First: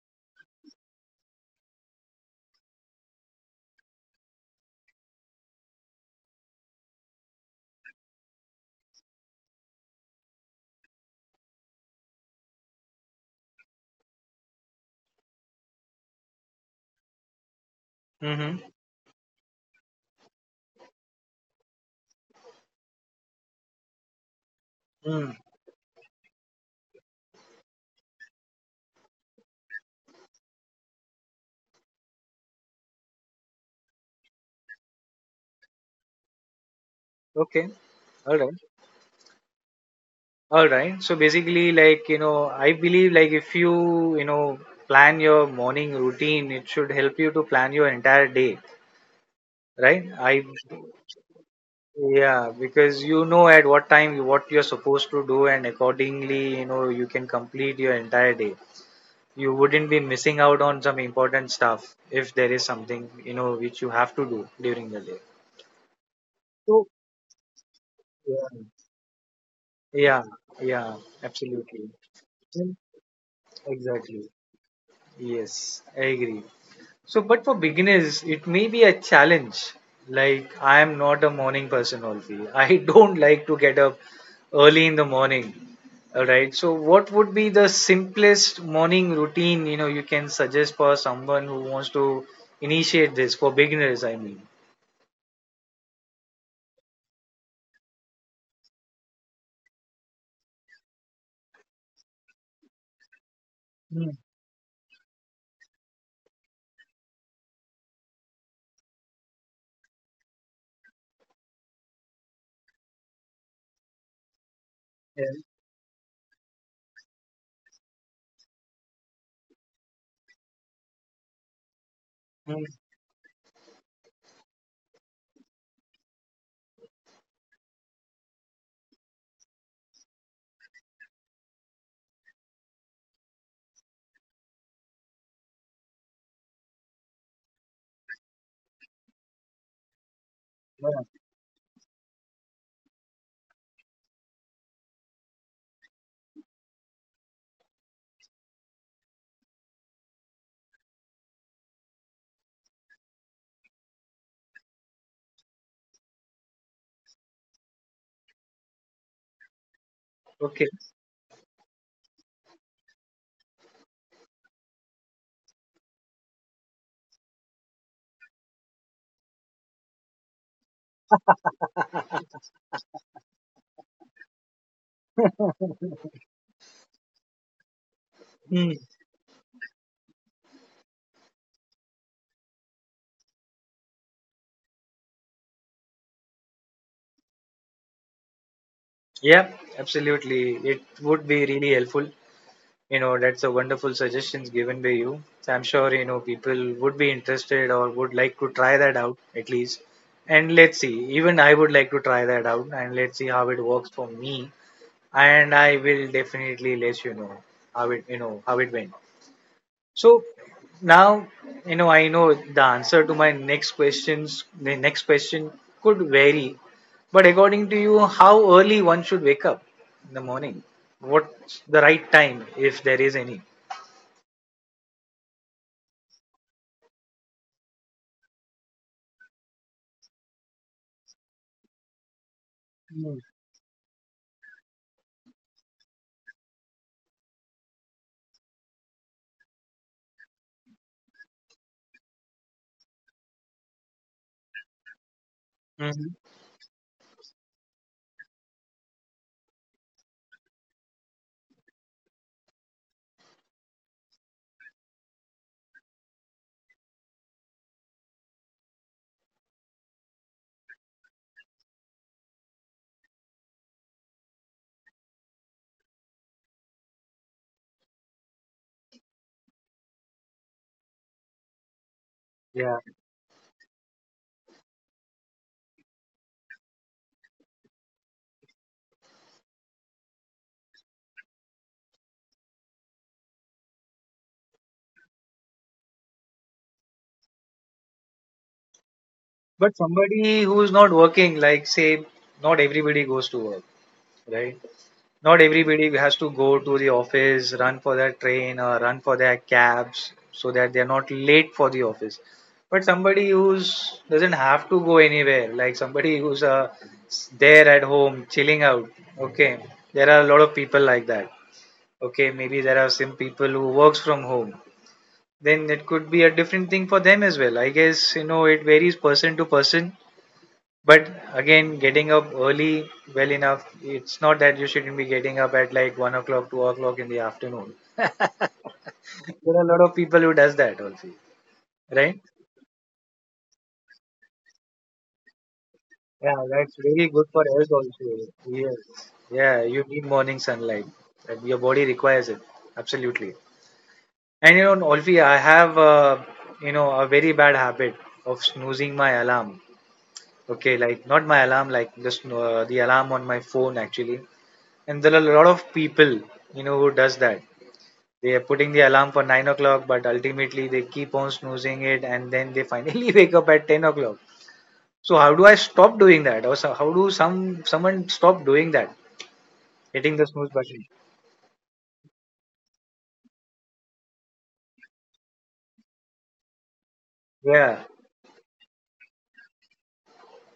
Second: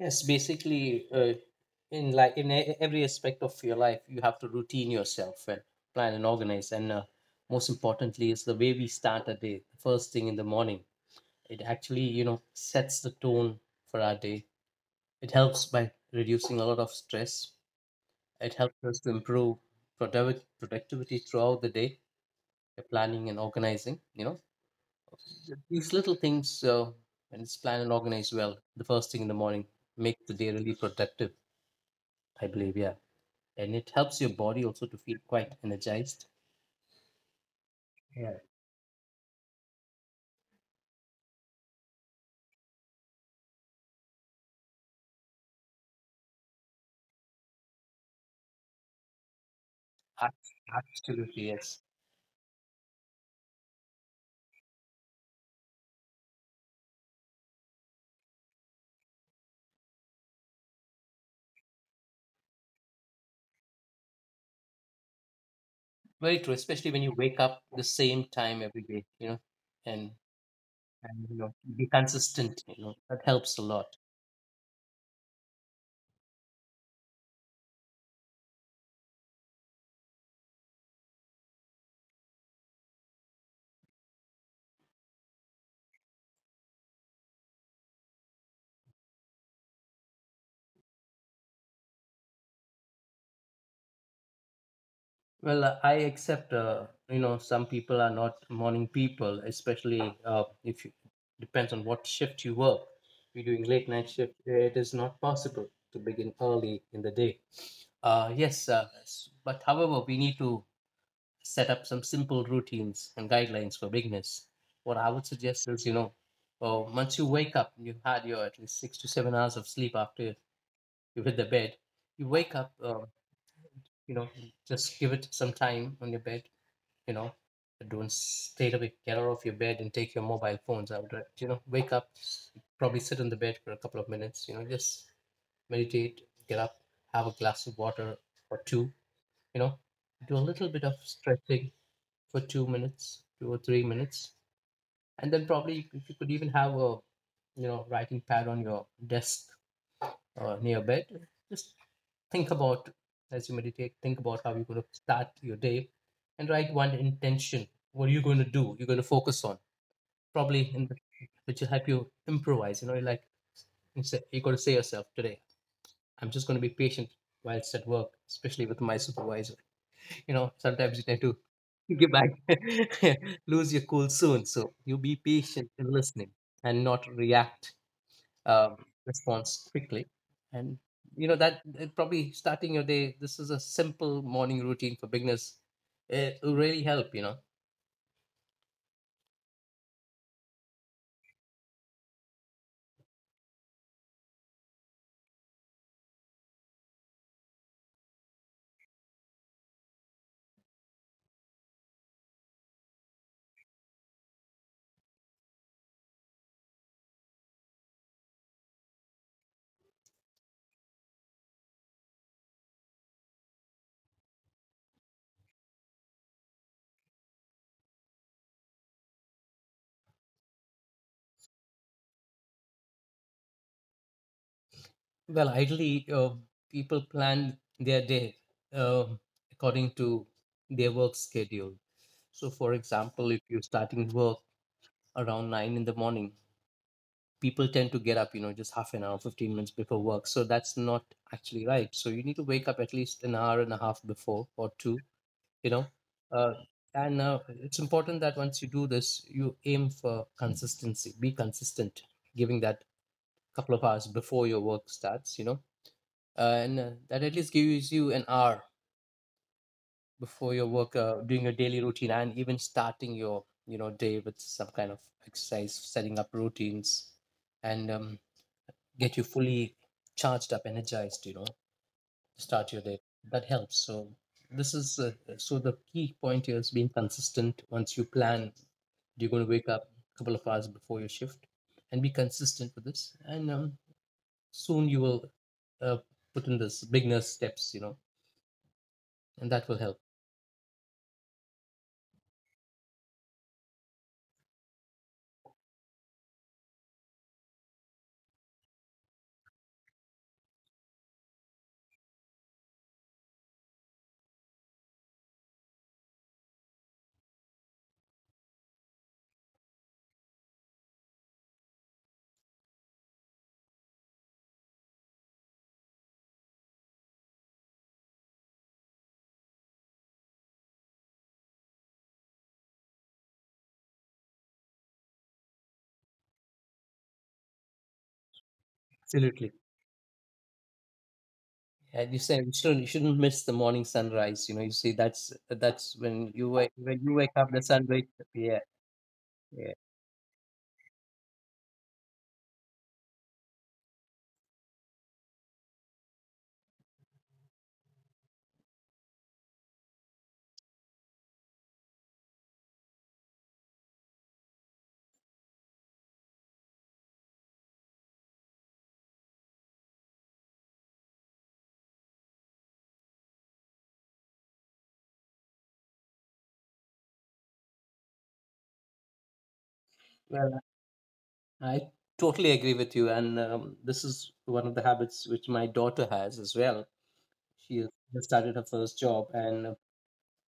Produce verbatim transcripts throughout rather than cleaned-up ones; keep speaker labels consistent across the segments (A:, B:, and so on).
A: Yes, basically, uh, in like in e- every aspect of your life, you have to routine yourself and plan and organize. And uh, most importantly, is the way we start a day. The first thing in the morning, it actually you know sets the tone for our day. It helps by reducing a lot of stress. It
B: Mm-hmm.
A: helps us to improve productiv- productivity throughout the day, the planning and organizing. You know,
B: Mm.
A: these little things, uh, when it's planned and organized well, the first thing in the morning, make the day really productive, I believe. Yeah. And it helps your body also to feel quite energized.
B: Okay.
A: Yeah.
B: All right. All right. So basically, like, you know, I believe like if you, you know, plan your morning routine, it should help you to plan your entire day, right? I,
A: ab- Absolutely. Yes.
B: yeah, because you know at what time you- what you're supposed to do, and accordingly, you know, you can complete your entire day. You wouldn't be missing out on some important stuff if there is something, you know, which you have to do during the day.
A: Very true. Especially
B: So,
A: when you wake up the same time
B: yeah.
A: every day, you know, and,
B: Yeah, yeah,
A: and you know, be
B: absolutely.
A: consistent,
B: Mm,
A: you know, that helps a lot.
B: exactly. Yes, I agree. So, but for beginners, it may be a challenge. Like, I am not a morning person, Olfi. I don't like to get up early in the morning. All right. So, what would be the simplest morning routine, you know, you can suggest for someone who wants to initiate this for beginners, I mean?
A: Well, uh, I accept, uh, you know, some people are not morning people, especially uh, if you, depends on what shift you work. If you're doing late night
B: Mm,
A: shift, it is not possible to begin early in the day. Uh, yes, uh, s- but however, we need to set up some simple routines and guidelines for beginners. What I would
B: yeah.
A: suggest is, you know, uh, once you wake up, and you've had your at least six to seven hours of sleep after you hit the bed, you wake
B: Mm,
A: up, uh, you know, just give it some time on your bed. you know don't straight away get out of your bed and take your mobile phones. I would uh, you know wake up, probably sit on the bed for a couple of minutes, you know just meditate, get up, have a glass of water or two, you know do a little bit of
B: yeah.
A: stretching for two minutes, two or three minutes, and then probably if you could even have a you know writing pad on your desk, uh, near bed. Just think about, as you meditate, think about how you're going to start your day and write one intention. What are you going to do, you're going to focus on, probably
B: Okay.
A: in the, which will help you improvise, you know like, instead, you got to say yourself today, I'm just going to be patient whilst at work, especially with my supervisor. You know sometimes you tend to give back, lose your cool soon, so you be patient and listening and not react,
B: Mm.
A: um, response quickly. And you know that that probably starting your day, this is a simple morning routine for beginners. It will really help you know
B: Yeah, absolutely. It would be really helpful. You know, that's a wonderful suggestions given by you. So I'm sure you know people would be interested or would like to try that out at least. And let's see. Even I would like to try that out and let's see how it works for me. And I will definitely let you know how it you know how it went. So now you know I know the answer to my next questions. The next question could vary, but according to you, how early one should wake up in the morning? What's the right time if there is any?
A: Well, ideally, uh, people plan their day, um according to their work schedule. So, for
B: Mm-hmm.
A: example, if you're starting work around nine in the morning, people tend to get up, you know just half an hour, fifteen minutes before work, so that's not actually right. So you need to wake up at least an hour and a half before, or two you know uh, and uh, It's important that once you do this, you aim for consistency, be consistent, giving that couple of hours before your work starts. You know uh, and uh, That at least gives you an hour before your work, uh, doing your daily routine and even starting your you know day with some kind of exercise, setting up routines, and um, get you fully charged up, energized. You know start
B: Yeah.
A: your day. That helps. So this is uh, so the key point here is being consistent. Once you plan, you're going to wake up a couple of hours before your shift, and be consistent with this. And um, soon you will uh, put in this beginner steps, you know, and that will
B: But
A: help.
B: somebody who's not working, like say, not everybody goes to work, right? Not everybody has to go to the office, run for their train or run for their cabs so that they're not late for the office. But somebody who's doesn't have to go anywhere, like somebody who's uh, s- there at home, chilling out. Okay, there are a lot of people like that. Okay, maybe there are some people who works from home then it could be a different thing for them as well. I guess you know it varies person to person. But again, getting up early well enough, it's not that you shouldn't be getting up at like one o'clock, two o'clock in the afternoon.
A: Absolutely.
B: There are a lot of people who does that also,
A: And you
B: right?
A: said you shouldn't, you shouldn't miss the morning sunrise. You know, you see, that's that's when
B: Yeah,
A: you wake
B: that's
A: when
B: very
A: you
B: good
A: wake
B: for
A: up, the
B: health
A: sun wakes up.
B: also.
A: Yeah,
B: Yes. Yeah,
A: yeah.
B: you need morning sunlight. That Your body requires it. Absolutely. And you know, Olfi, I have uh, you know a very bad habit of snoozing my alarm. Okay, like not my alarm, like just uh, the alarm on my phone actually. And there are a lot of people, you know, who does that. They are putting the alarm for nine o'clock, but ultimately they keep on snoozing it, and then they finally wake up at ten o'clock. So how do I stop doing that, or so how do some someone stop doing that, hitting the snooze
A: Well,
B: button?
A: I totally agree with you, and um, this is one of the habits which my daughter has as well. She
B: Yeah,
A: has just started her first job, and uh,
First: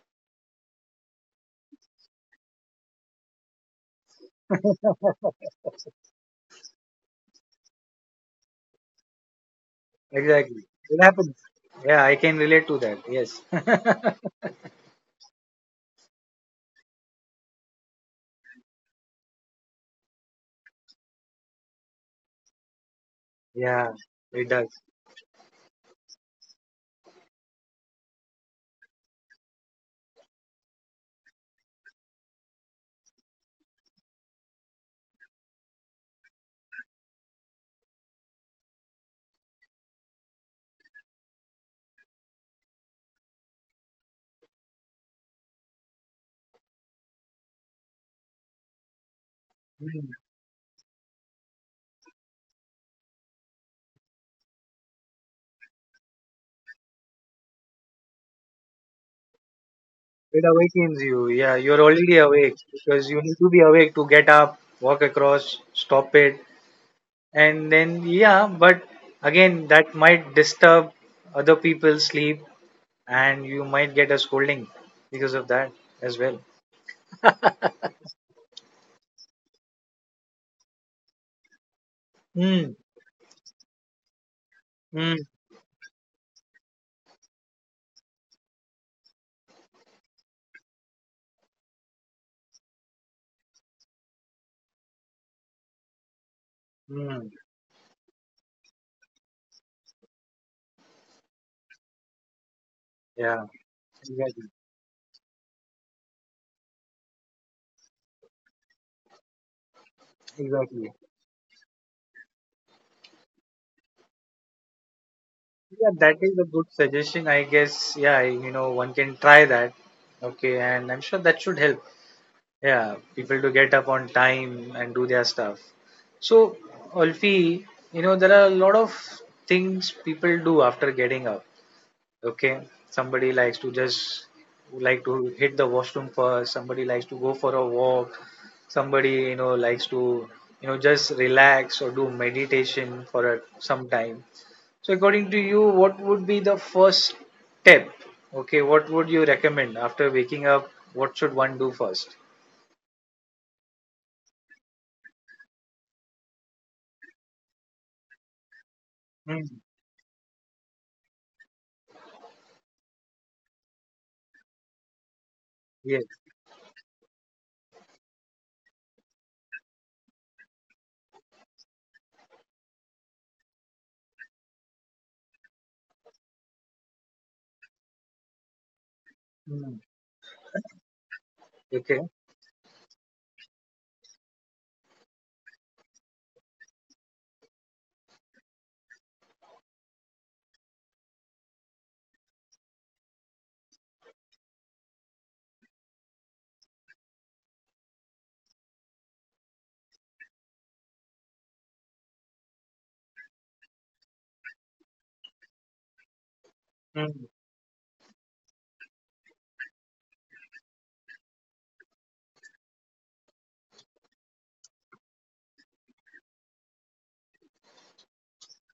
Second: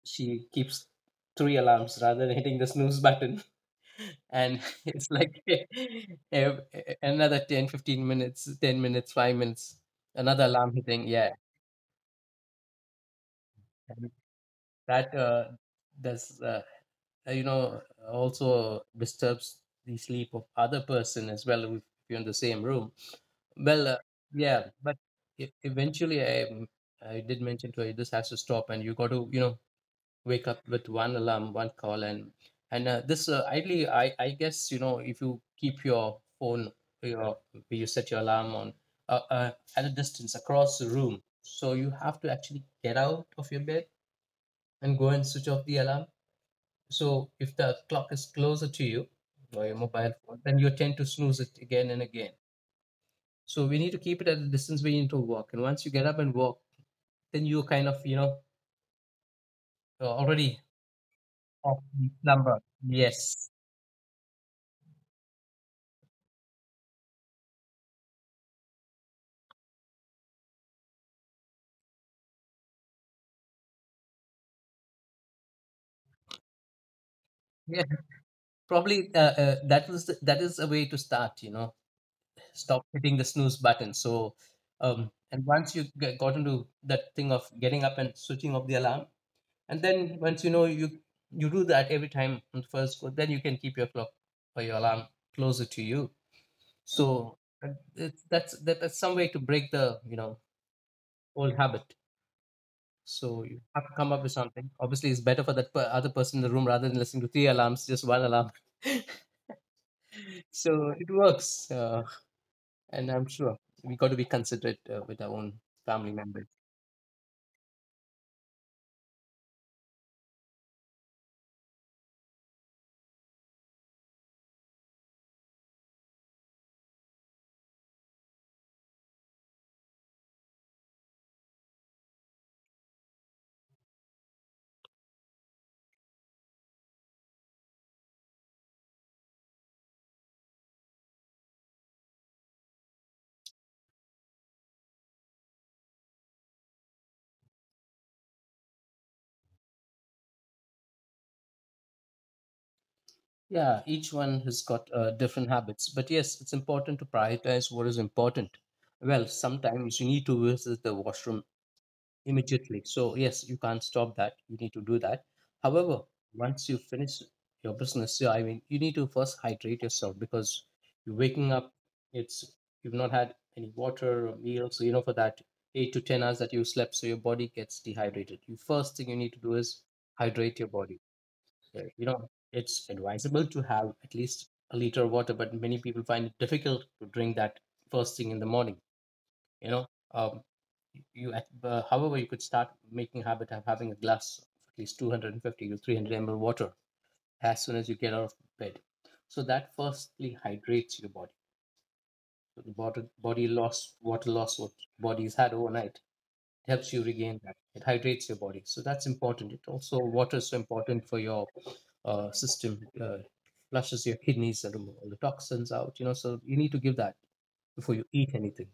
A: she keeps three alarms rather than hitting the snooze button, and it's like ev- e, another ten, fifteen minutes, ten minutes, five minutes, another
B: exactly.
A: alarm
B: It
A: hitting. Yeah,
B: happens. Yeah, I can relate to that. Yes.
A: and that uh, does uh, you know also disturbs the sleep of other person as well if you're in the same room. Well,
B: Yeah,
A: uh,
B: it
A: yeah,
B: does.
A: but e- eventually I mm, I did mention to you this has to stop, and you got to you know wake up with one alarm, one call, and and uh, this, uh, ideally I I guess, you know if you keep your phone, your you set your alarm on, uh, uh, at a distance across the room, so you have to actually get out of your bed and go and switch off the alarm. So if the clock is closer to you or your mobile phone, then you tend to snooze it again and again, so we need to keep it at a distance, we need to walk. And once you get up and walk, then you kind of, you know, you
B: It
A: already
B: awakens you. Yeah, you're
A: off the
B: already awake
A: number.
B: because you need to
A: Yes.
B: be awake to get up, walk across, stop it, and then yeah. But again, that might disturb other people's sleep, and you might get a scolding because of that as well.
A: Yeah. Probably uh, uh, that was the, that is a way to start, you know,
B: Hmm.
A: stop hitting the snooze button. So, um,
B: Hmm.
A: and once you get, got into that thing of getting up and switching off the alarm, and then once you know, you you do that every time on the first go, then you can keep your clock or your alarm closer to you.
B: Hmm.
A: So uh, it's, that's that, that's some way to break the you know old habit. So
B: Yeah.
A: you have to come up with
B: Exactly.
A: something. Obviously, it's better for that per- other person in the room rather than listening to three alarms, just one alarm.
B: Exactly.
A: So it works, uh, and I'm sure we got to be considerate uh, with our own
B: Yeah,
A: family
B: that is a
A: members.
B: good suggestion. I guess. Yeah, you know, one can try that. Okay, and I'm sure that should help. Yeah, people to get up on time and do their stuff. So, Ulfi, you know, there are a lot of things people do after getting up. Okay, somebody likes to just like to hit the washroom first, somebody likes to go for a walk, somebody, you know, likes to, you know, just relax or do meditation for a, some time. So, according to you, what would be the first step? Okay, what would you recommend after waking up? What should one do first?
A: Yeah, each one has got uh, different habits, but yes, it's important to prioritize what is important. Well,
B: Hmm.
A: sometimes you need to visit the washroom immediately. So, yes, you can't stop that. You need to do that. However, once you finish your business, yeah, I mean, you need to first hydrate yourself because you're waking up, it's you've not had any water or meal. So, you know, for that eight to 10 hours that you slept, so your body gets dehydrated. You first thing you need to do
B: Mm,
A: is hydrate your body. So,
B: okay.
A: you know, it's advisable to have at least a liter of water, but many people find it difficult to drink that first thing in the morning. you know um, you at- uh, However, you could start making habit of having a glass of at least two hundred fifty to three hundred m l water as soon as you get out of bed, so that firstly hydrates your body. So the body, body loss, water loss what body's had overnight, it helps you
B: Mm,
A: regain that, it hydrates your body, so that's important. It also, water is so important for your uh, system, uh, flushes your kidneys and remove all the toxins out, you know so you need to give that before you eat anything.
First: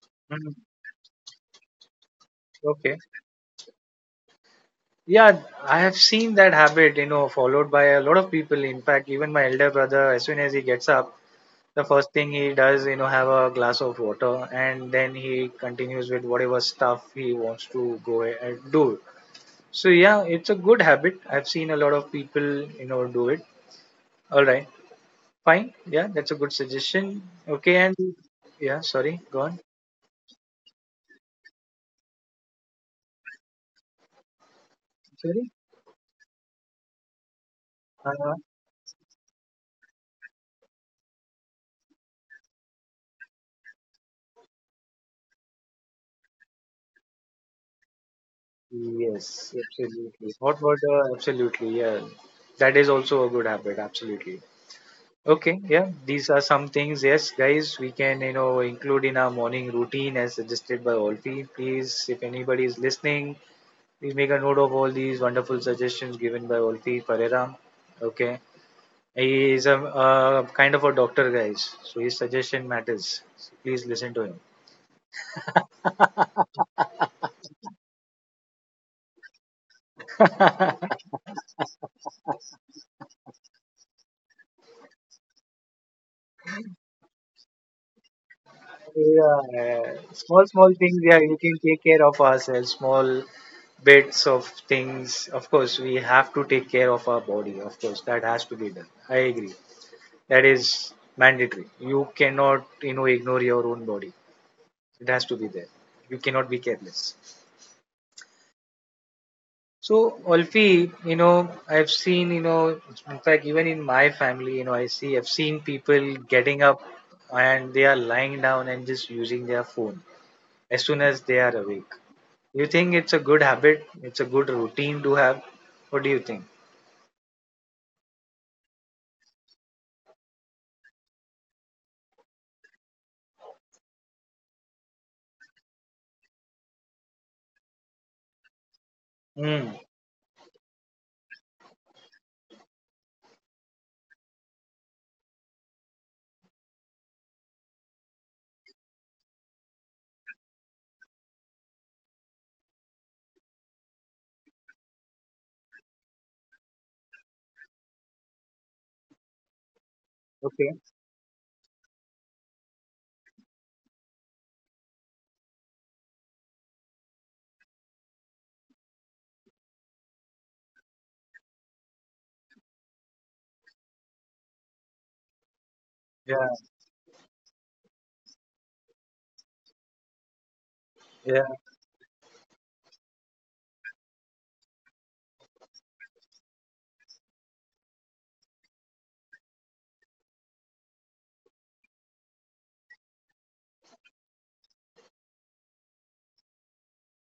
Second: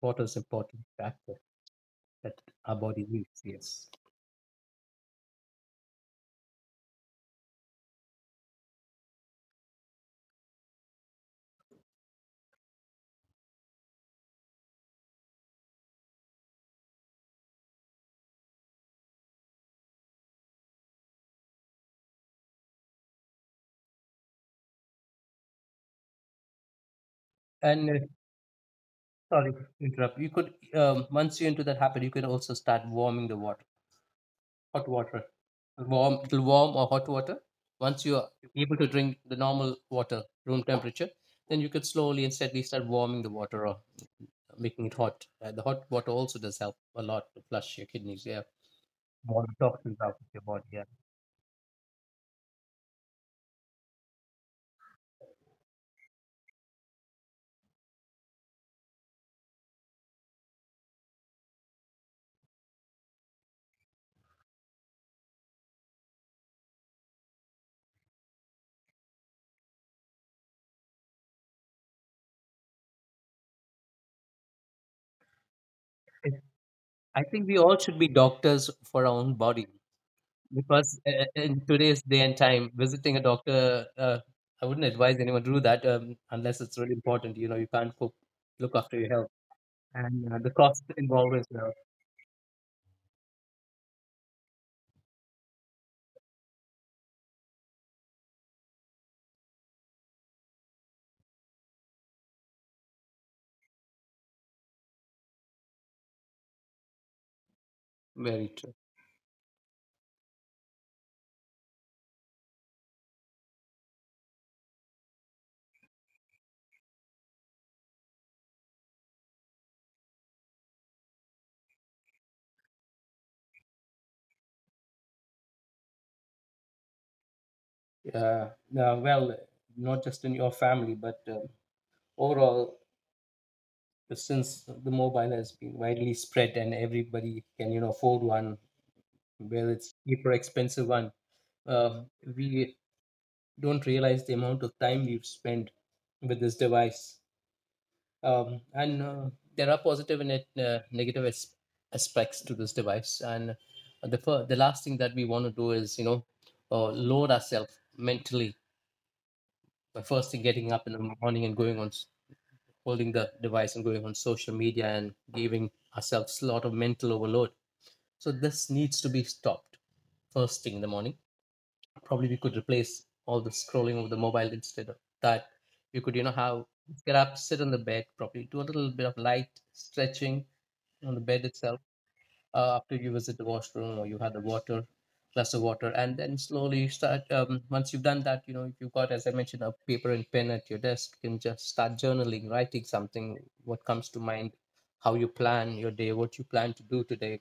A: Water is
B: mm,
A: important factor that our
B: okay.
A: body needs. Yes.
B: Yeah, I have seen that habit, you know, followed by a lot of people. In fact, even my elder brother, as soon as he gets up, the first thing he does, you know, have a glass of water and then he continues with whatever stuff he wants to go a- and do. So, yeah, it's a good habit. I've seen a lot of people, you know, do it. All right. Fine. Yeah, that's a good suggestion. Okay.
A: And
B: And
A: uh,
B: yeah, sorry. Go
A: sorry to
B: on.
A: interrupt. You could, um, once you're into that habit, you can also start warming the water, hot water,
B: Sorry.
A: warm it'll warm or hot water. Once you are able to drink the normal water, room temperature, then you could slowly and steadily start warming the water or making it hot. Uh, the hot water also does help a lot to flush your kidneys. Yeah, more
B: Yes,
A: toxins out of
B: absolutely.
A: your
B: Hot
A: body. Yeah.
B: water, absolutely. Yeah, that is also a good habit. Absolutely. Okay. Yeah, these are some things. Yes, guys, we can you know include in our morning routine as suggested by Olfi. Please, if anybody is listening, please make a note of all these wonderful suggestions given by Olfi Pereira. Okay, he is a, a kind of a doctor, guys, so his suggestion matters. So please listen to him.
A: It- I think we all should be doctors for our own body. Because uh, uh, in today's day and time, visiting a doctor, uh, I wouldn't advise anyone to do that, um, unless it's really important. You know, you can't cook, look after your health,
B: Yeah,
A: and uh,
B: small
A: the
B: small
A: cost
B: things. Yeah,
A: involved
B: we
A: as
B: can
A: well.
B: take care of ourselves. Small bits of things. Of course, we have to take care of our body. Of course, that has to be done. I agree. That is mandatory. You cannot, you know, ignore your own body. It has to be there. You cannot be careless.
A: Very true.
B: So, Alfie, you know, I've seen, you know, in fact, even in my family, you know, I see, I've seen people getting up and they are lying down and just using their phone as soon as they are awake. You think it's a good habit, it's a good routine to have? What do you think?
A: Uh, now, well, not just in your family, but um, overall, since the mobile has been widely spread and everybody can you know afford one, whether
B: Mm,
A: it's cheap or expensive one, uh, we don't realize the amount of time we've spent with this device, um, and uh, there are positive and uh, negative as- aspects to this device. And the fir- the last thing that we want to do is you know uh, load ourselves mentally by first thing getting
B: okay.
A: up in the morning and going on s- holding the device and going on social media and giving ourselves a lot of mental overload. So this needs to be stopped first thing in the morning. Probably we could replace all the scrolling of the mobile. Instead of that, you could you know
B: Yeah,
A: have, get up, sit on the bed, probably do a little bit of light stretching on the bed
B: yeah.
A: itself. Uh, after you visit the washroom, or you had the water, glass of water, and then slowly start. Um, once you've done that, you know, if you've got, as I mentioned, a paper and pen at your desk, you can just start journaling, writing something, what comes to mind, how you plan your day, what you plan to do today.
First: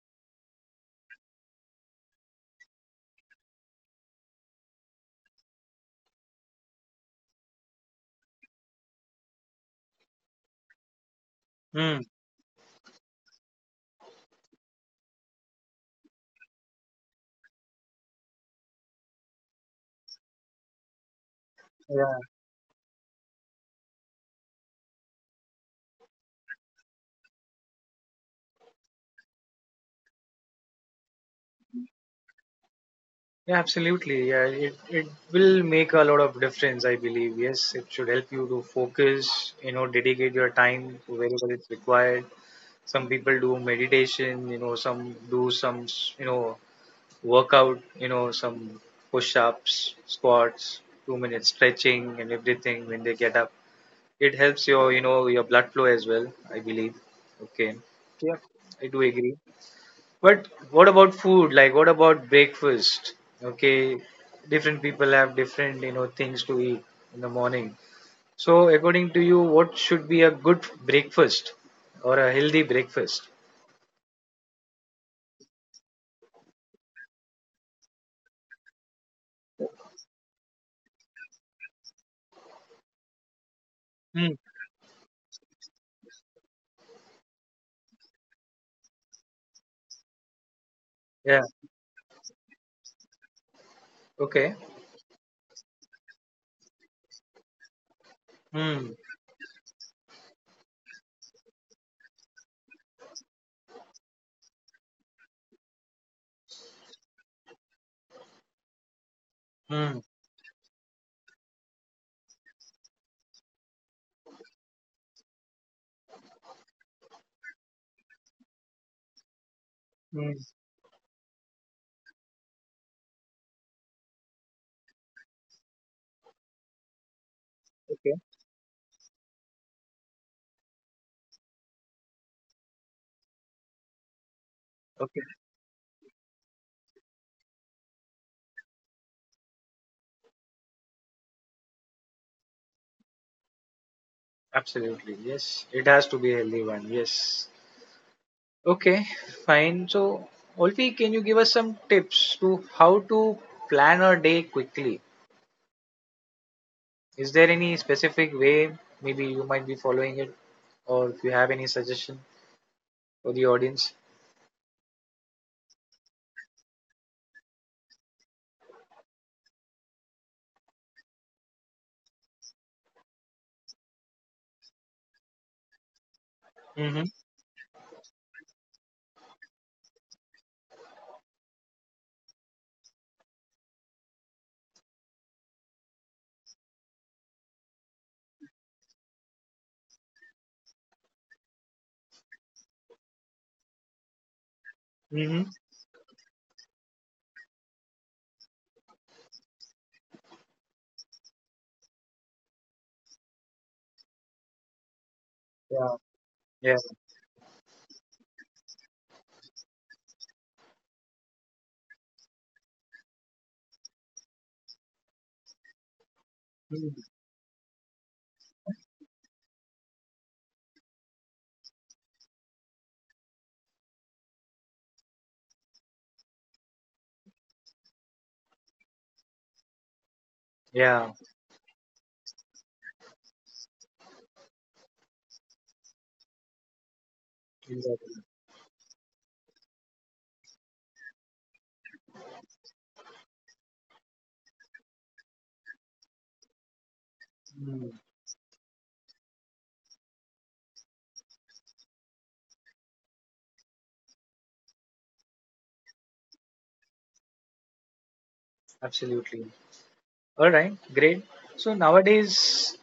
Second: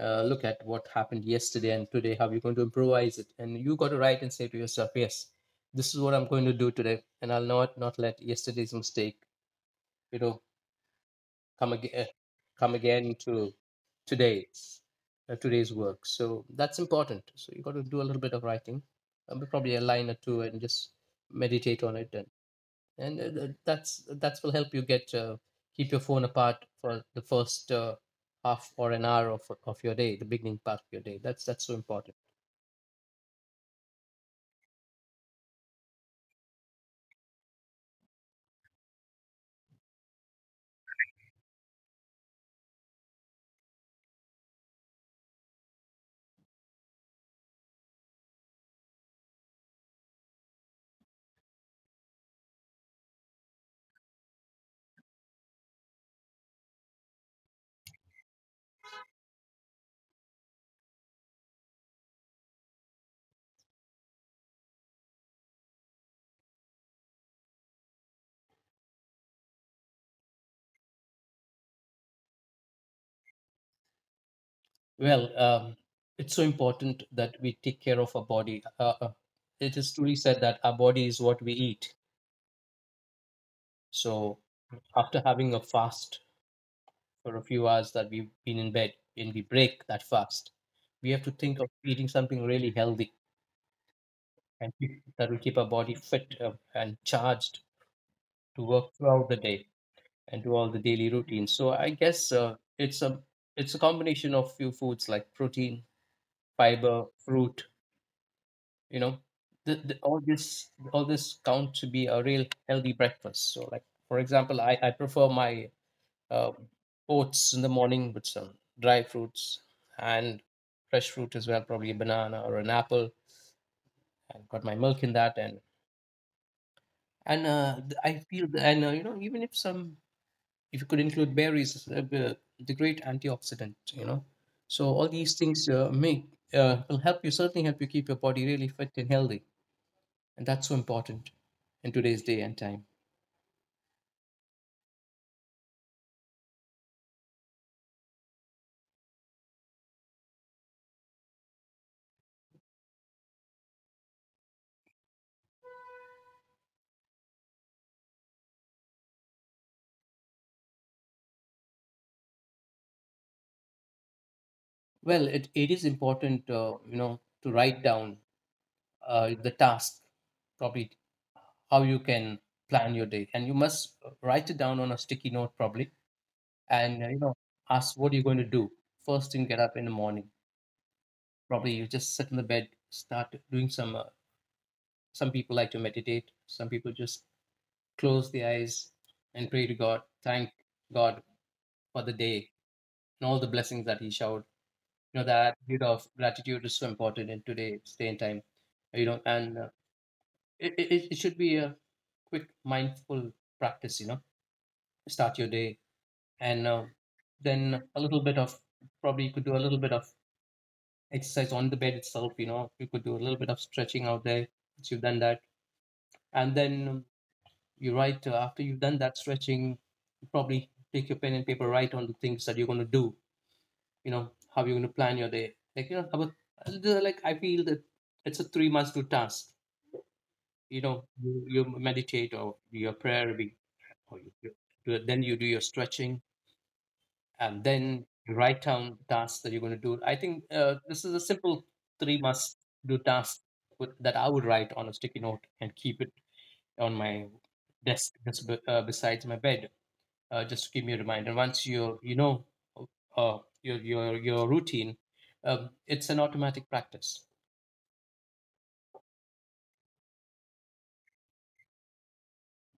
A: uh, Look at what happened yesterday and today, how you're going to improvise it, and you got to write and say to yourself, yes, this is what I'm going to do today, and I'll not not let yesterday's mistake, you know, come
B: Mm,
A: again come again to today's uh, today's work. So that's important. So you got to do a little bit of writing, um, probably a line or two, and just meditate on it.
B: yeah.
A: And and uh, th- that's will help you get, uh, keep your phone apart for the first uh, half or an hour of of your day, the beginning part of your day. That's that's so important.
B: Yeah, absolutely. Yeah, it, it will make a lot of difference, I believe. Yes, it should help you to focus, you know, dedicate your time to wherever it's required. Some people do meditation, you know, some do some, you know, workout, you know, some push ups, squats, two minutes stretching and everything when they get up. It helps your, you know, your blood flow as well, I believe. Okay, yeah. I do agree. But what about food? Like, what about breakfast? Okay, different people have different, you know, things to eat in the morning. So, according to you, what should be a good breakfast or a healthy breakfast?
A: Well, um, it's so important that we take care of our body. Uh, uh, it is truly said that our body is what we eat.
B: Hmm.
A: So after having a fast for a few hours that we've been in bed and we break that fast, we have to
B: Yeah.
A: think of eating something really healthy,
B: Okay.
A: and keep- that will keep our body fit uh, and charged to
B: Hmm.
A: work throughout the day and do all the daily routines. So I guess uh, it's a it's a combination of few foods like protein, fiber, fruit. You know, the,
B: Hmm.
A: the, all this all this count to be a real healthy breakfast. So like for example, I I prefer my uh, oats in the morning with some dry fruits
B: Hmm.
A: and fresh fruit as well, probably a banana or an apple, and got my milk in that. And and uh, th-
B: Okay.
A: I feel th- and uh, you know even if some, if you could include berries, uh, the the great antioxidant, you know, so all
B: Okay.
A: these things uh, make, uh, will help you, certainly help you keep your body really fit and healthy, and that's so important in today's day and time.
B: Absolutely. Yes. It has to be a healthy one. Yes. Okay, fine. So, Olfi, can you give us some tips to how to plan a day quickly? Is there any specific way maybe you might be following it, or if you have any suggestion for the audience?
A: Well, it, it is important, uh, you know, to write down uh, the task, probably how you can plan your day, and you must write it down on a sticky note probably.
B: Mm-hmm.
A: And uh, you know ask what you're going to do first thing, get up in the morning. Probably you just sit in the bed, start doing some. Uh, some people like to meditate, some people just close the eyes and pray to god, thank god for the day and all the blessings that he showered. You know,
B: Mm-hmm.
A: that attitude of gratitude is so important in today's day and time. You know, and uh, it, it, it should be a quick, mindful practice, you know, start your day.
B: Yeah.
A: And
B: Yeah.
A: uh, then a little bit of, probably you could do a little bit of exercise on the bed itself. You know, you could do a little bit of stretching out there. Once you've done that, and
B: Mm.
A: then you write, uh, after you've done that stretching, you probably take your pen and paper, write on the things that you're going to do. You know how you're going to plan your day, like, you know, about, like, I feel that it's a three months to task. You know,
B: Yeah.
A: you, you meditate or do your prayer be- or you, you do, then you do your stretching, and
B: Exactly.
A: then you write down tasks that you're going to do. I think uh, this is a simple three must do task, with, that I would write on a sticky note and keep it on my
B: Mm.
A: desk, just be, uh, besides my bed, uh, just to give me a reminder. Once you you know uh, your your your routine, um, it's an automatic practice.
B: Absolutely. All right. Great. So nowadays,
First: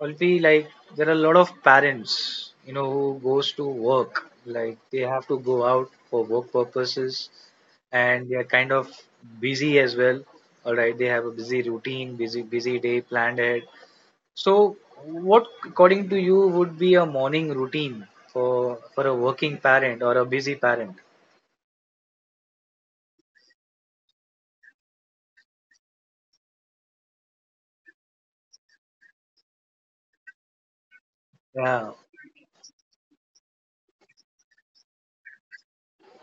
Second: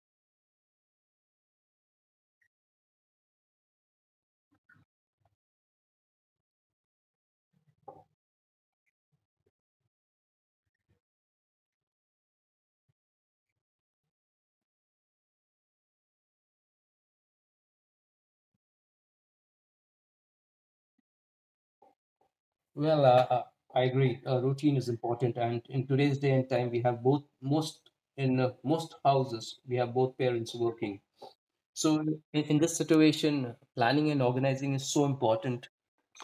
B: Olfi, like there are a lot of parents, you know, who goes to work. Like they have to go out for work purposes and they are kind of busy as well. All right, they have a busy routine, busy busy day planned ahead. So, what according to you would be a morning routine for for a working parent or a busy parent?
A: Well, uh, uh, I agree. Uh, routine is important, and in today's day and time, we have both, most, in uh, most houses, we have both parents working.
B: Yeah.
A: So in, in this situation, planning and organizing is so important.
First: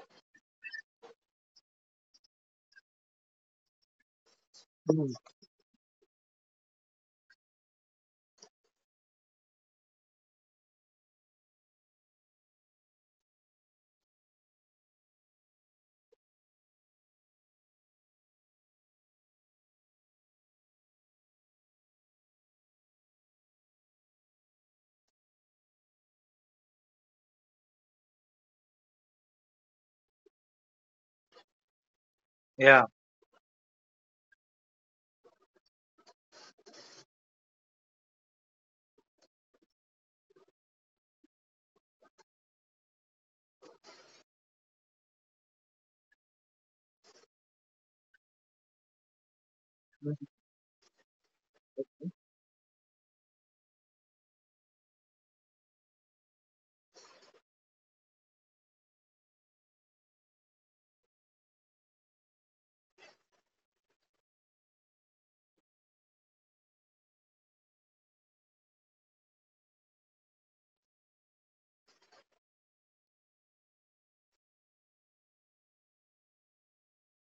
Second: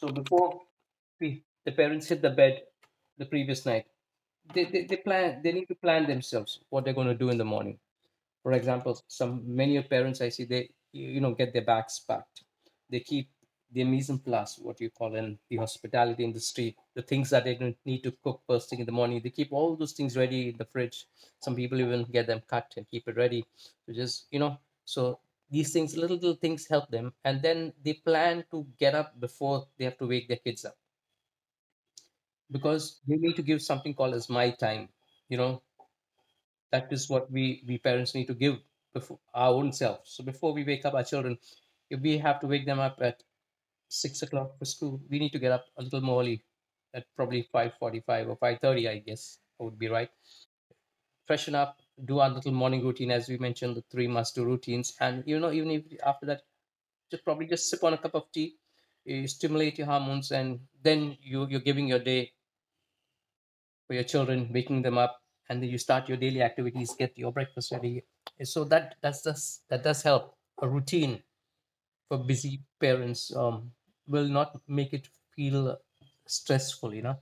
A: So before the, the parents hit the bed the previous night, they, they, they
B: Mm.
A: plan, they need to plan themselves what they're going to do in the morning. For example, some, many of parents I see, they, you know get their backs packed. They keep their mise en place, what you call in the hospitality industry, the things that they don't need to cook first thing in the morning. They keep all those things ready in the fridge. Some people even get them cut and keep it ready. So just, you know, so these things, little little things help them, and then they plan to get up before they have to wake their kids up,
B: Yeah.
A: because they need to give something called as my time. You know, that is what we we parents need to give before our own selves. So before we wake up our children, if we have to wake them up at six o'clock for school, we need to get up a little more early, at probably five forty-five or five thirty, I guess I would be right.
B: Mm.
A: Freshen up, do our little morning routine, as we mentioned, the three must do routines. And you know even if, after that, just probably just sip on a cup of tea, you stimulate your hormones, and then you you're giving your day for your children, waking them up, and then you start your daily activities, get your breakfast ready. So that that's does, that does help. A routine for busy parents, um, will not make it feel stressful. You know,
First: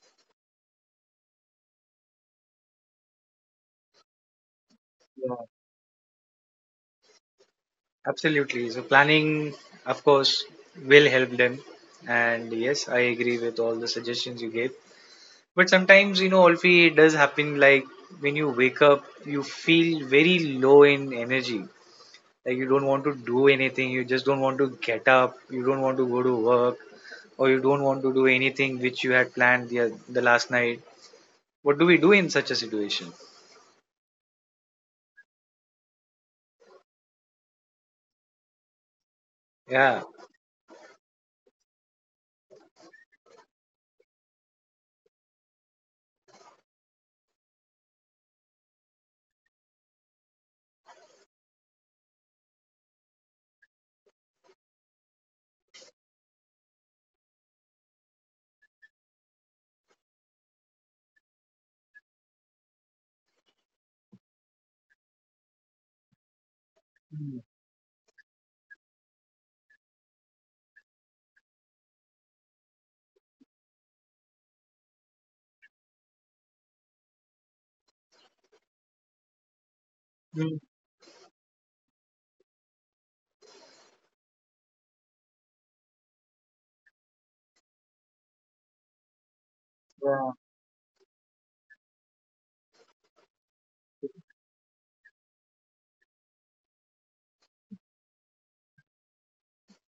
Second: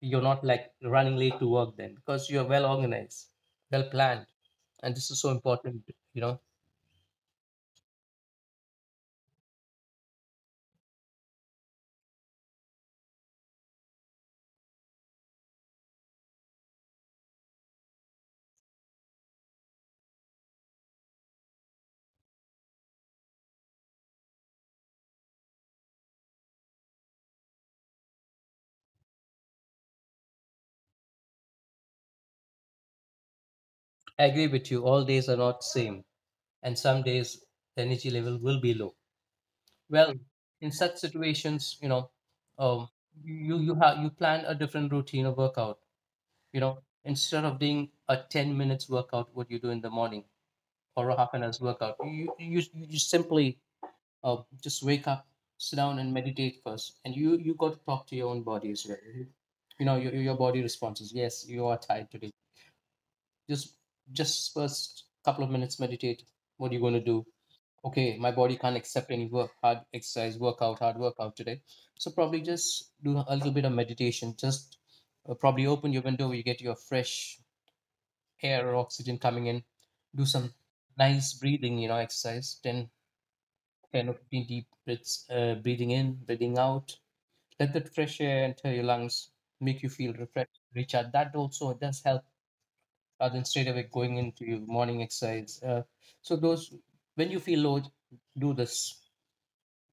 A: you're not like running late to work then, because you're well organized, well planned, and this is so
B: Yeah,
A: important. You know,
B: absolutely. So planning, of course, will help them. And yes, I agree with all the suggestions you gave. But sometimes, you know, Alfie, it does happen like when you wake up, you feel very low in energy. Like you don't want to do anything, you just don't want to get up, you don't want to go to work, or you don't want to do anything which you had planned the, the last night. What do we do in such a situation?
A: I agree with you. All days are not same, and some days the energy level will be low.
B: Yeah.
A: Well, in such situations, you know, um, you, you have, you plan a different routine of workout. You know, instead of doing a ten minutes workout, what you do in the morning, or a half an hour's workout, you you you simply, uh, just wake up, sit down, and meditate first. And you you got to talk to your own body as well. You you know, your your body responses. Yes, you are tired today. Just just first couple of minutes, meditate. What are you going to do?
B: Mm,
A: Okay, my body can't accept any work, hard exercise, workout, hard workout today. So probably just do a little bit of meditation. Just uh, probably open your window, you get your fresh air or oxygen coming in. Do some
B: mm,
A: nice breathing, you know, exercise ten, ten or fifteen deep breaths, uh, breathing in, breathing out. Let that fresh air enter your lungs, make you feel
B: yeah.
A: refreshed, recharged. That also does help, rather than straight away going into your morning exercise. Uh, so those, when you feel low, do this.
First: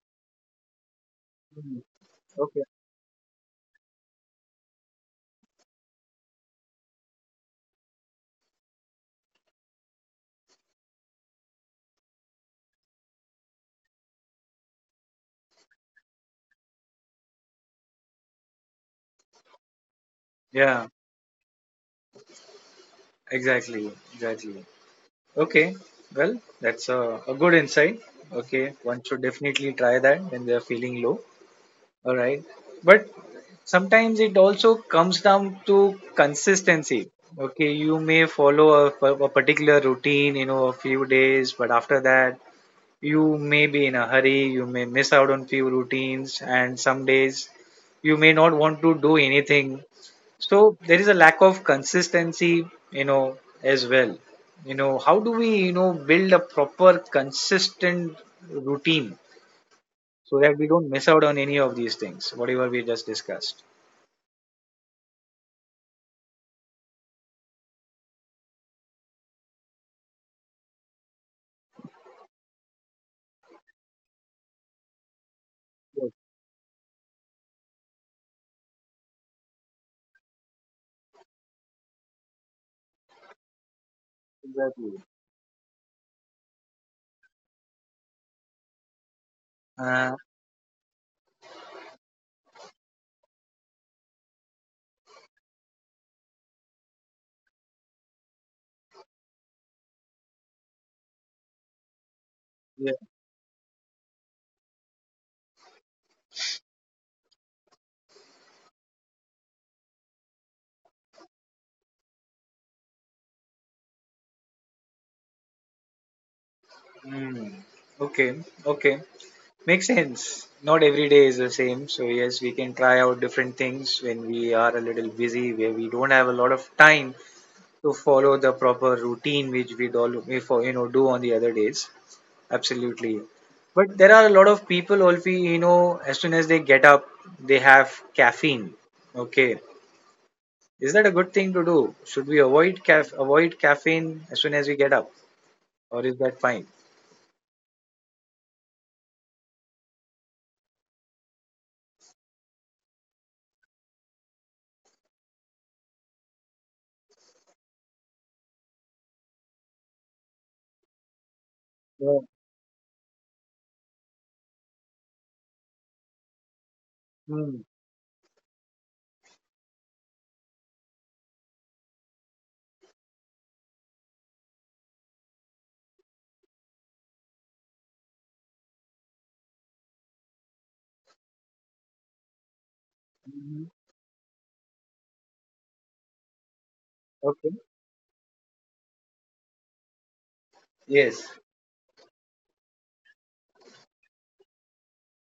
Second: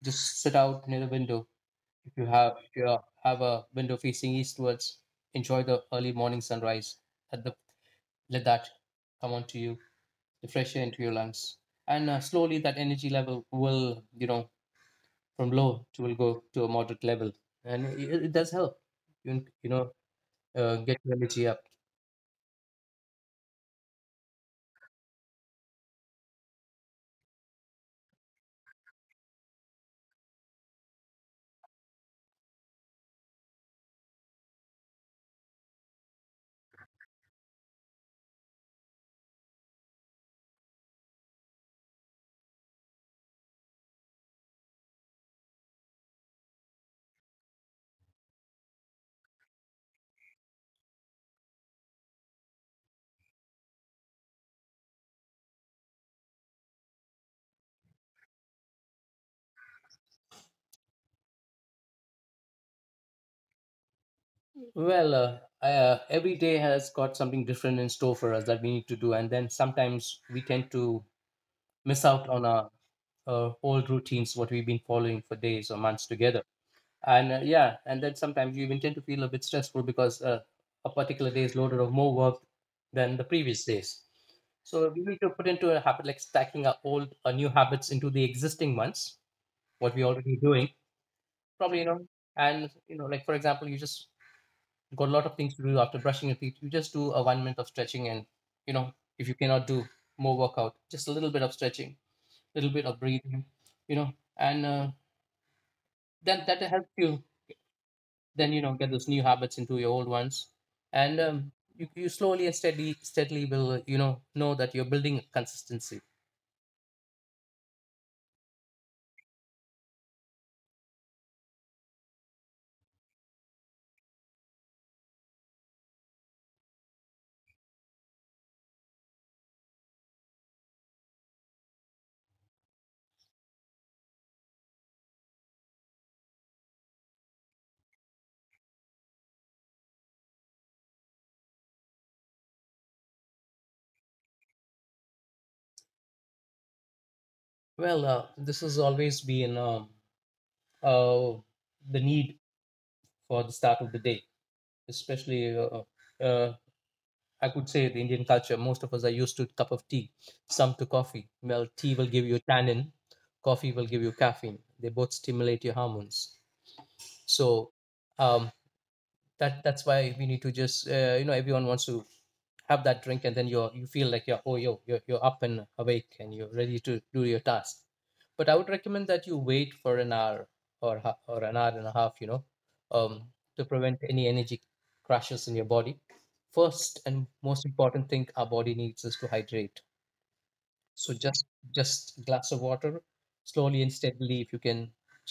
A: Just sit out near the window.
B: Mm,
A: If you have
B: okay.
A: if you have a window facing eastwards, enjoy the early morning sunrise. Let the, let that come onto you, the fresh air into your lungs, and uh, slowly that energy level will, you know from low to, will go to a moderate level, and it, it does help. You you know, uh,
B: Yeah,
A: get your energy up.
B: exactly. Exactly. Okay. Well, that's a, a good insight. Okay. One should definitely try that when they're feeling low. All right. But sometimes it also comes down to consistency. Okay, you may follow a, a particular routine, you know, a few days, but after that, you may be in a hurry, you may miss out on few routines, and some days you may not want to do anything. So there is a lack of consistency, you know, as well. You know, how do we, you know, build a proper consistent routine? So that we don't miss out on any of these things, whatever we just discussed.
A: Well, uh, uh, every day has got something different in store for us that we need to do, and then sometimes we tend to miss out on our uh, old routines what we've been following for days or months
B: Yes,
A: together and uh, yeah and then sometimes you even tend to feel a bit stressful because uh, a particular day is loaded of more work than the previous days, so we
B: exactly.
A: need to put into a habit like stacking our old uh, new habits into the existing ones what we're
B: Uh,
A: already doing. Probably, you know, and you know, like for example, you just got a lot of things to do. After brushing your teeth, you just do a one minute of stretching, and you know, if you cannot do more workout, just a little bit of stretching, little bit
B: yeah.
A: of breathing, you know. And uh, that that helps you then, you know, get those new habits into your old ones. And um, you, you slowly and steady steadily will, uh, you know know that you're building consistency.
B: Mm. Okay. Okay. Makes sense. Not every day is the same. So yes, we can try out different things when we are a little busy, where we don't have a lot of time to follow the proper routine which we'd all we for you know do on the other days. Absolutely. But there are a lot of people also, you know, as soon as they get up, they have caffeine. Okay. Is that a good thing to do? Should we avoid caf avoid caffeine as soon as we get up, or is that fine?
A: Well uh, this has always been, um, uh, the need for the start of the day. Especially, uh, uh, I could say the Indian culture, most of us are used to cup of tea, some to coffee. Well, tea will
B: Yeah.
A: give you tannin, coffee will give you caffeine. They both stimulate your hormones.
B: Mm.
A: So um, that that's why we need to just, uh, you know, everyone wants to have that drink, and then you're, you feel like you're, oh yo, you're, you're up and awake and you're ready to do your task. But I would recommend that you wait for an hour, or ha- or an hour and a half, you know. um to
B: Mhm.
A: prevent any energy crashes in your body, first and
B: Okay.
A: most important thing our body needs is to hydrate. So
B: Yes.
A: just just a glass of water. Slowly and steadily, if you can,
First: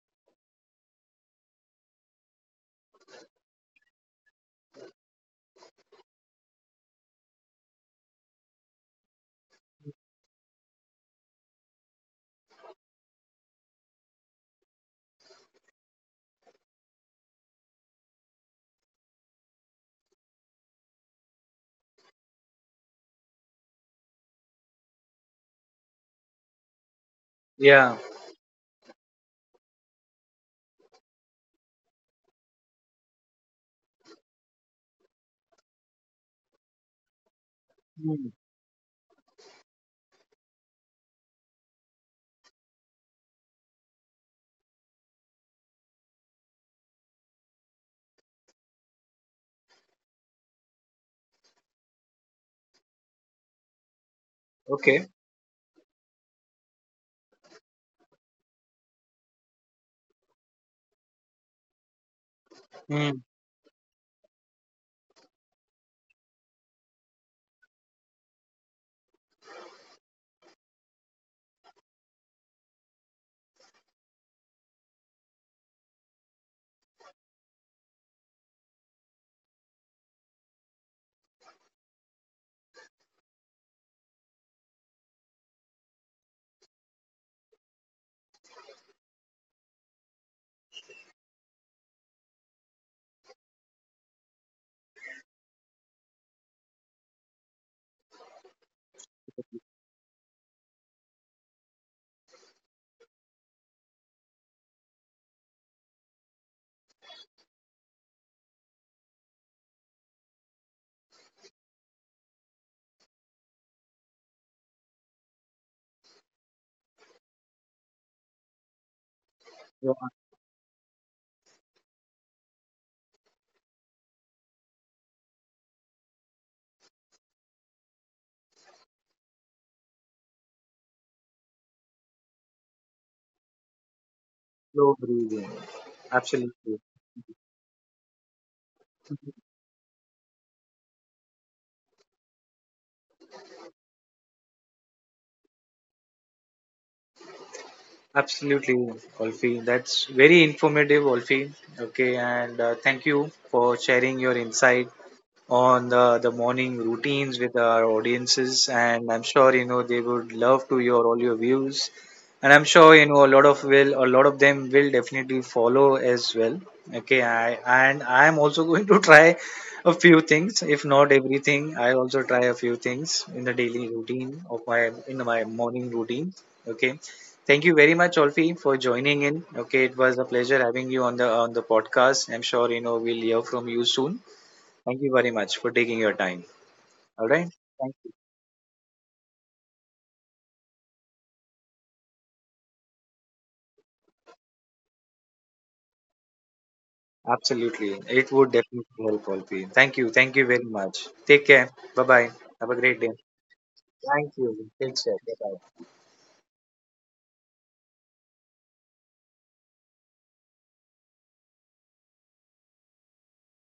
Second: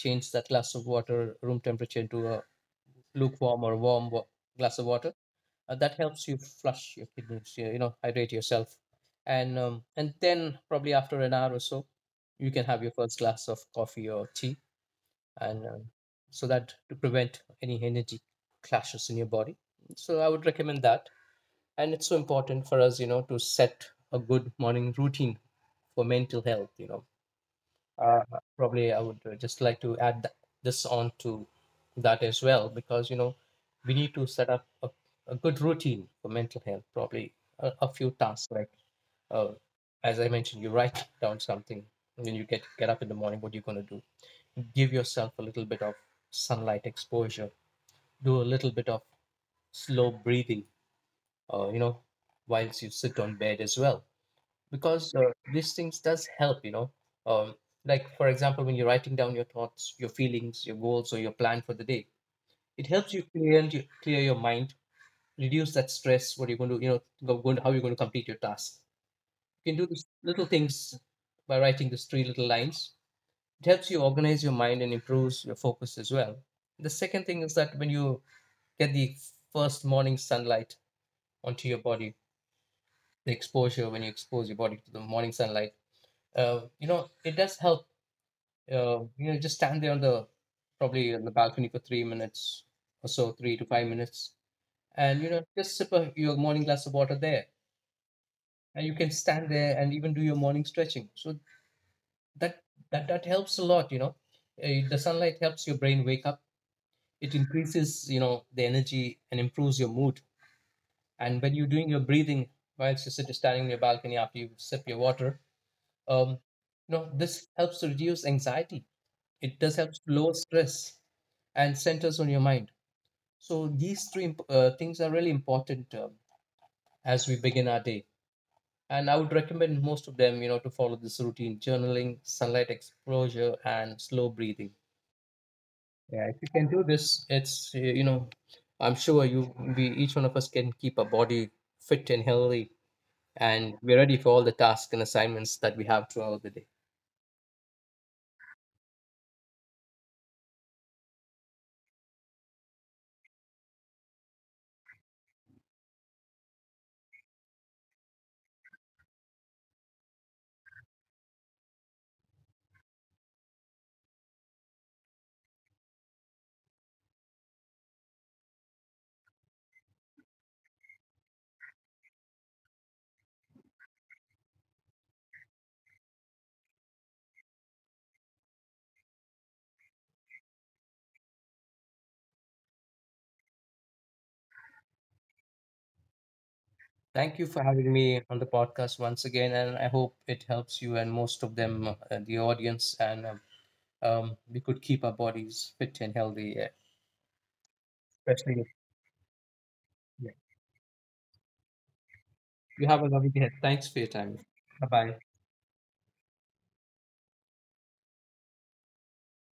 A: change that glass of water room temperature into a lukewarm or warm wa- glass of water. Uh, that helps you flush your kidneys, you you know, hydrate yourself. And um, and then probably after an hour or so, you can have your first glass of coffee or tea. And um, So that to prevent any energy clashes in your body. So I would recommend that. And it's so important for us, you know, to set a good morning routine for mental health, you know.
B: Yeah.
A: uh, Probably I would, uh, just like to add th- this on to that as well, because you know, we need to set up a, a good routine for mental health. Probably a, a few
B: Mm.
A: tasks like, uh, as I mentioned, you write down something, and then you get get up in the morning. What you're going to do? Give yourself a little bit of sunlight exposure. Do a little bit of slow breathing. Uh, you know, whilst you sit on bed as well.
B: Okay.
A: Because uh, these things does help, you know. um, like for example, when you're writing down your thoughts, your feelings, your goals, or your plan for the day, it helps
B: Mm.
A: you clear, and you clear your mind, reduce that stress. What you're going to, you know, go, going, how you're going to complete your task. You can do these little things. By writing these three little lines, it helps you organize your mind and improves your focus as well. The second thing is that when you get the first morning sunlight onto your body, the exposure, when you expose your body to the morning sunlight, uh, you know, it does help. Uh, you know, just stand there on the, probably on the balcony for three minutes or so, three to five minutes, and you know, just sip a, your morning glass of water there, and you can stand there and even do your morning stretching. So that that that helps a lot. You know, uh, the sunlight helps your brain wake up. It increases, you know, the energy and improves your mood. And when you're doing your breathing whilst you're sitting standing on your balcony after you sip your water, um, you know, this helps to reduce anxiety, it does help
B: Yeah,
A: lower stress, and centers on your mind. So these three imp- uh, things are really important, um, as we begin our day. And I would recommend most of them, you know, to follow this routine: journaling, sunlight exposure, and slow breathing.
B: slow breathing.
A: Yeah, if you can
B: Absolutely.
A: do this, it's, uh, you know, I'm sure you we, each one of us, can keep our body fit and healthy, and we're ready for all the tasks and assignments that we have throughout the day.
B: Absolutely, Olfi. That's very informative, Olfi. Okay, and uh, thank you for sharing your insight on uh, the morning routines with our audiences, and I'm sure you know they would love to hear all your views, and I'm sure you know a lot of will a lot of them will definitely follow as well. Okay, i and I'm also going to try a few things, if not everything. I also try a few things in the daily routine of my in my morning routine. Okay, thank you very much, Olfi, for joining in. Okay, it was a pleasure having you on the on the podcast. I'm sure you know we'll hear from you soon. Thank you very much for taking your time. All
A: Thank you
B: right.
A: for
B: Thank
A: having
B: you.
A: me on the podcast once again, and I hope it helps you and most of them, uh, the audience, and um, um, we could keep our bodies fit and healthy. Yeah.
B: Absolutely. It would
A: Especially,
B: definitely help all of you. Thank you.
A: yeah.
B: Thank you very much. Take care. Bye bye. Have a
A: You
B: great
A: have a
B: day.
A: lovely day. Thanks for your
B: Thank
A: time.
B: you.
A: Bye
B: Take care.
A: bye.
B: Bye bye.